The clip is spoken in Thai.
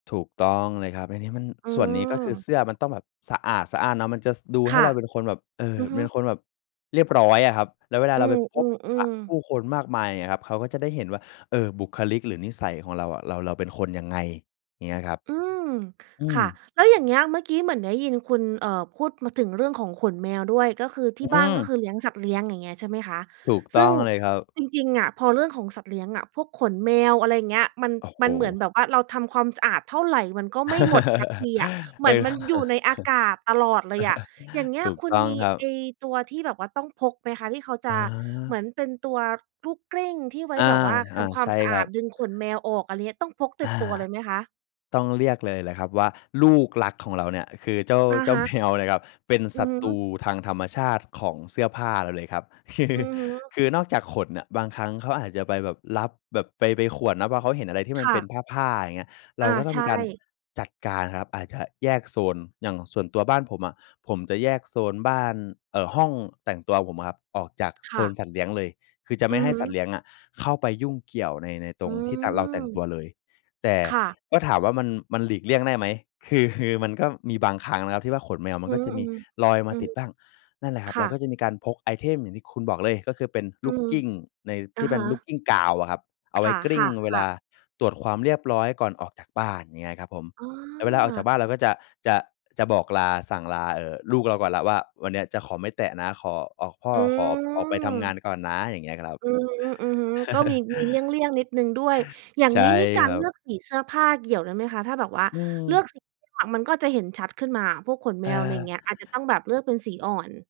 ถูกต้องเลยครับ อันนี้มัน อืส่วนนี้ ก็คม ือเสื้อมันต้องแบบสะอาดสะอ้านเนาะ มันจะ ส ดูคให้่เะ ราเป็นคนแบบ เอ่อ อือฮเึ ป็นคนแบบเรียบร้อยอะครับ แล้วเวลาอืเราไปพบปะม ผๆ ๆ ู้คนมากมาย อย่างเงี้ยครับ เขาก็จะได้เห็นว่า เอ่อ บุคลิก หรือนิสัยของเราอะ เรา เราเป็นคนยังไง อย่างเงี้ยครับ อืม อืคม ่ะ แล้วอย่างเงี้ย เมื่อกี้เหมือนได้ยินคุณ เอ่อ พูดมาถึงเรื่องของขนแมวด้วย ก็คือทอี่ืบ้านก็คม ือเลี้ยงสัตว์เลี้ยง อย่างเงี้ย ใช่ไหมคะ ถูกซต้ึ่อง งเลยครับ จริง ๆ อะ พอเรื่องของสัตว์เลี้ยงอะ พวกขนแมว อะไรอย่างเงี้ย มัน โอ้โมฮ ันเหมือนแบบว่าเราทำความสะอาดเท่าไร มันก็ไม่หมดสักทีอะ เเหมอือ อนมันอยู่ในอากาศตลอดเลยอะ อย่างเงี้ถย ูกคุตณ้องมีครัไอบ ้ตัวที่แบบว่าต้องพกไหมคะ ที่เขาจะเหมือา อนเป็นตัวลูกกลิ้ง ที่ไว้อา แบบว่าอท่า ำควาใชม่สะคอรัาดบ ดึงขนแมวออก อะไรอย่างเงี้ย ต้องพกติอด่า ตัวเลยไหมคะ? ต้องเลือกเลยล่ะครับว่า ลูกรักของเราเนี่ย คือเจ้า อะเจ้ฮาแมะ วนะครับ เป็นอศืัอตฮรึ ูทางธรรมชาติของเสื้อผ้าเราเลยครับ คือ อือฮึ คือนอกจากขนน่ะ บางครั้งเขาอาจจะไปแบบลับแบบไป ไปข่วนน่ะ เพราะว่าเขาเห็นอะไรที่มคัน่เป็ะ นผ้า ๆ อย่างเงี้ย เรอาา ก็ต้อใชงมีการ่ จัดการครับ อาจจะแยกโซน อย่างส่วนตัวบ้านผมอะ ผมจะแยกโซนบ้าน เอ่อ ห้องแต่งตัวผมอะครับ ออกจากคโซ่นะ สัตว์เลี้ยงเลย คือจะอไืม่ใอห้ฮสัตวึ ์เลี้ยงอะเข้าไปยุ่งเกี่ยวใน ในตอืรงที่แต่งเรา แต่งตัม วเลย แต่ค่ะ ก็ถามว่า มัน มันหลีกเลี่ยง ได้ไหม คือ คือมันก็มีบางครั้งนะครับที่ว่า ขนแมวมอัืนก็ม จะมีลอยๆ มอืาตม ิดบ้าง นั่นแหละครคับ เ่รากะ ็จะมีการพกไอเทมอย่างที่คุณบอกเลย ก็คือเป็นอลืูกม กลิ้งในอทีะ่เปฮ็นลูกะ กลิ้งกาวอะครับ เอาคไว้กลิ้่งะ เวลาๆ ๆ ตรวจความเรียบร้อยก่อนออกจากบ้าน อย่างเงี้ยครับผม อ๋แล้วเวลาออกจาอ กบ้านเราก็จะ จะ จะบอกลา สั่งลา เอ่อ ลูกเราก่อนแล้วว่า "วันนี้จะขอไม่แตะนะ ขอออก พ่ออืขอออกไปทำงาม นก่อนนะ" อย่างเงี้ยครับ อือฮึ ๆ ก็มี มีเลี่ยง ๆ นิดหนึ่งด้วย อย่าใงช่นี้นี่กาครรัเลือบ กสีเสื้อผ้าเกี่ยวได้ไหมคะ? ถ้าแบบว่าอืเลืม อกสี มันก็จะเห็นชัดขึ้นมาพวกขนแมว อะไรอย่างเเออ งี้ย อาจจะต้องแบบเลือกเป็นสีอ่อน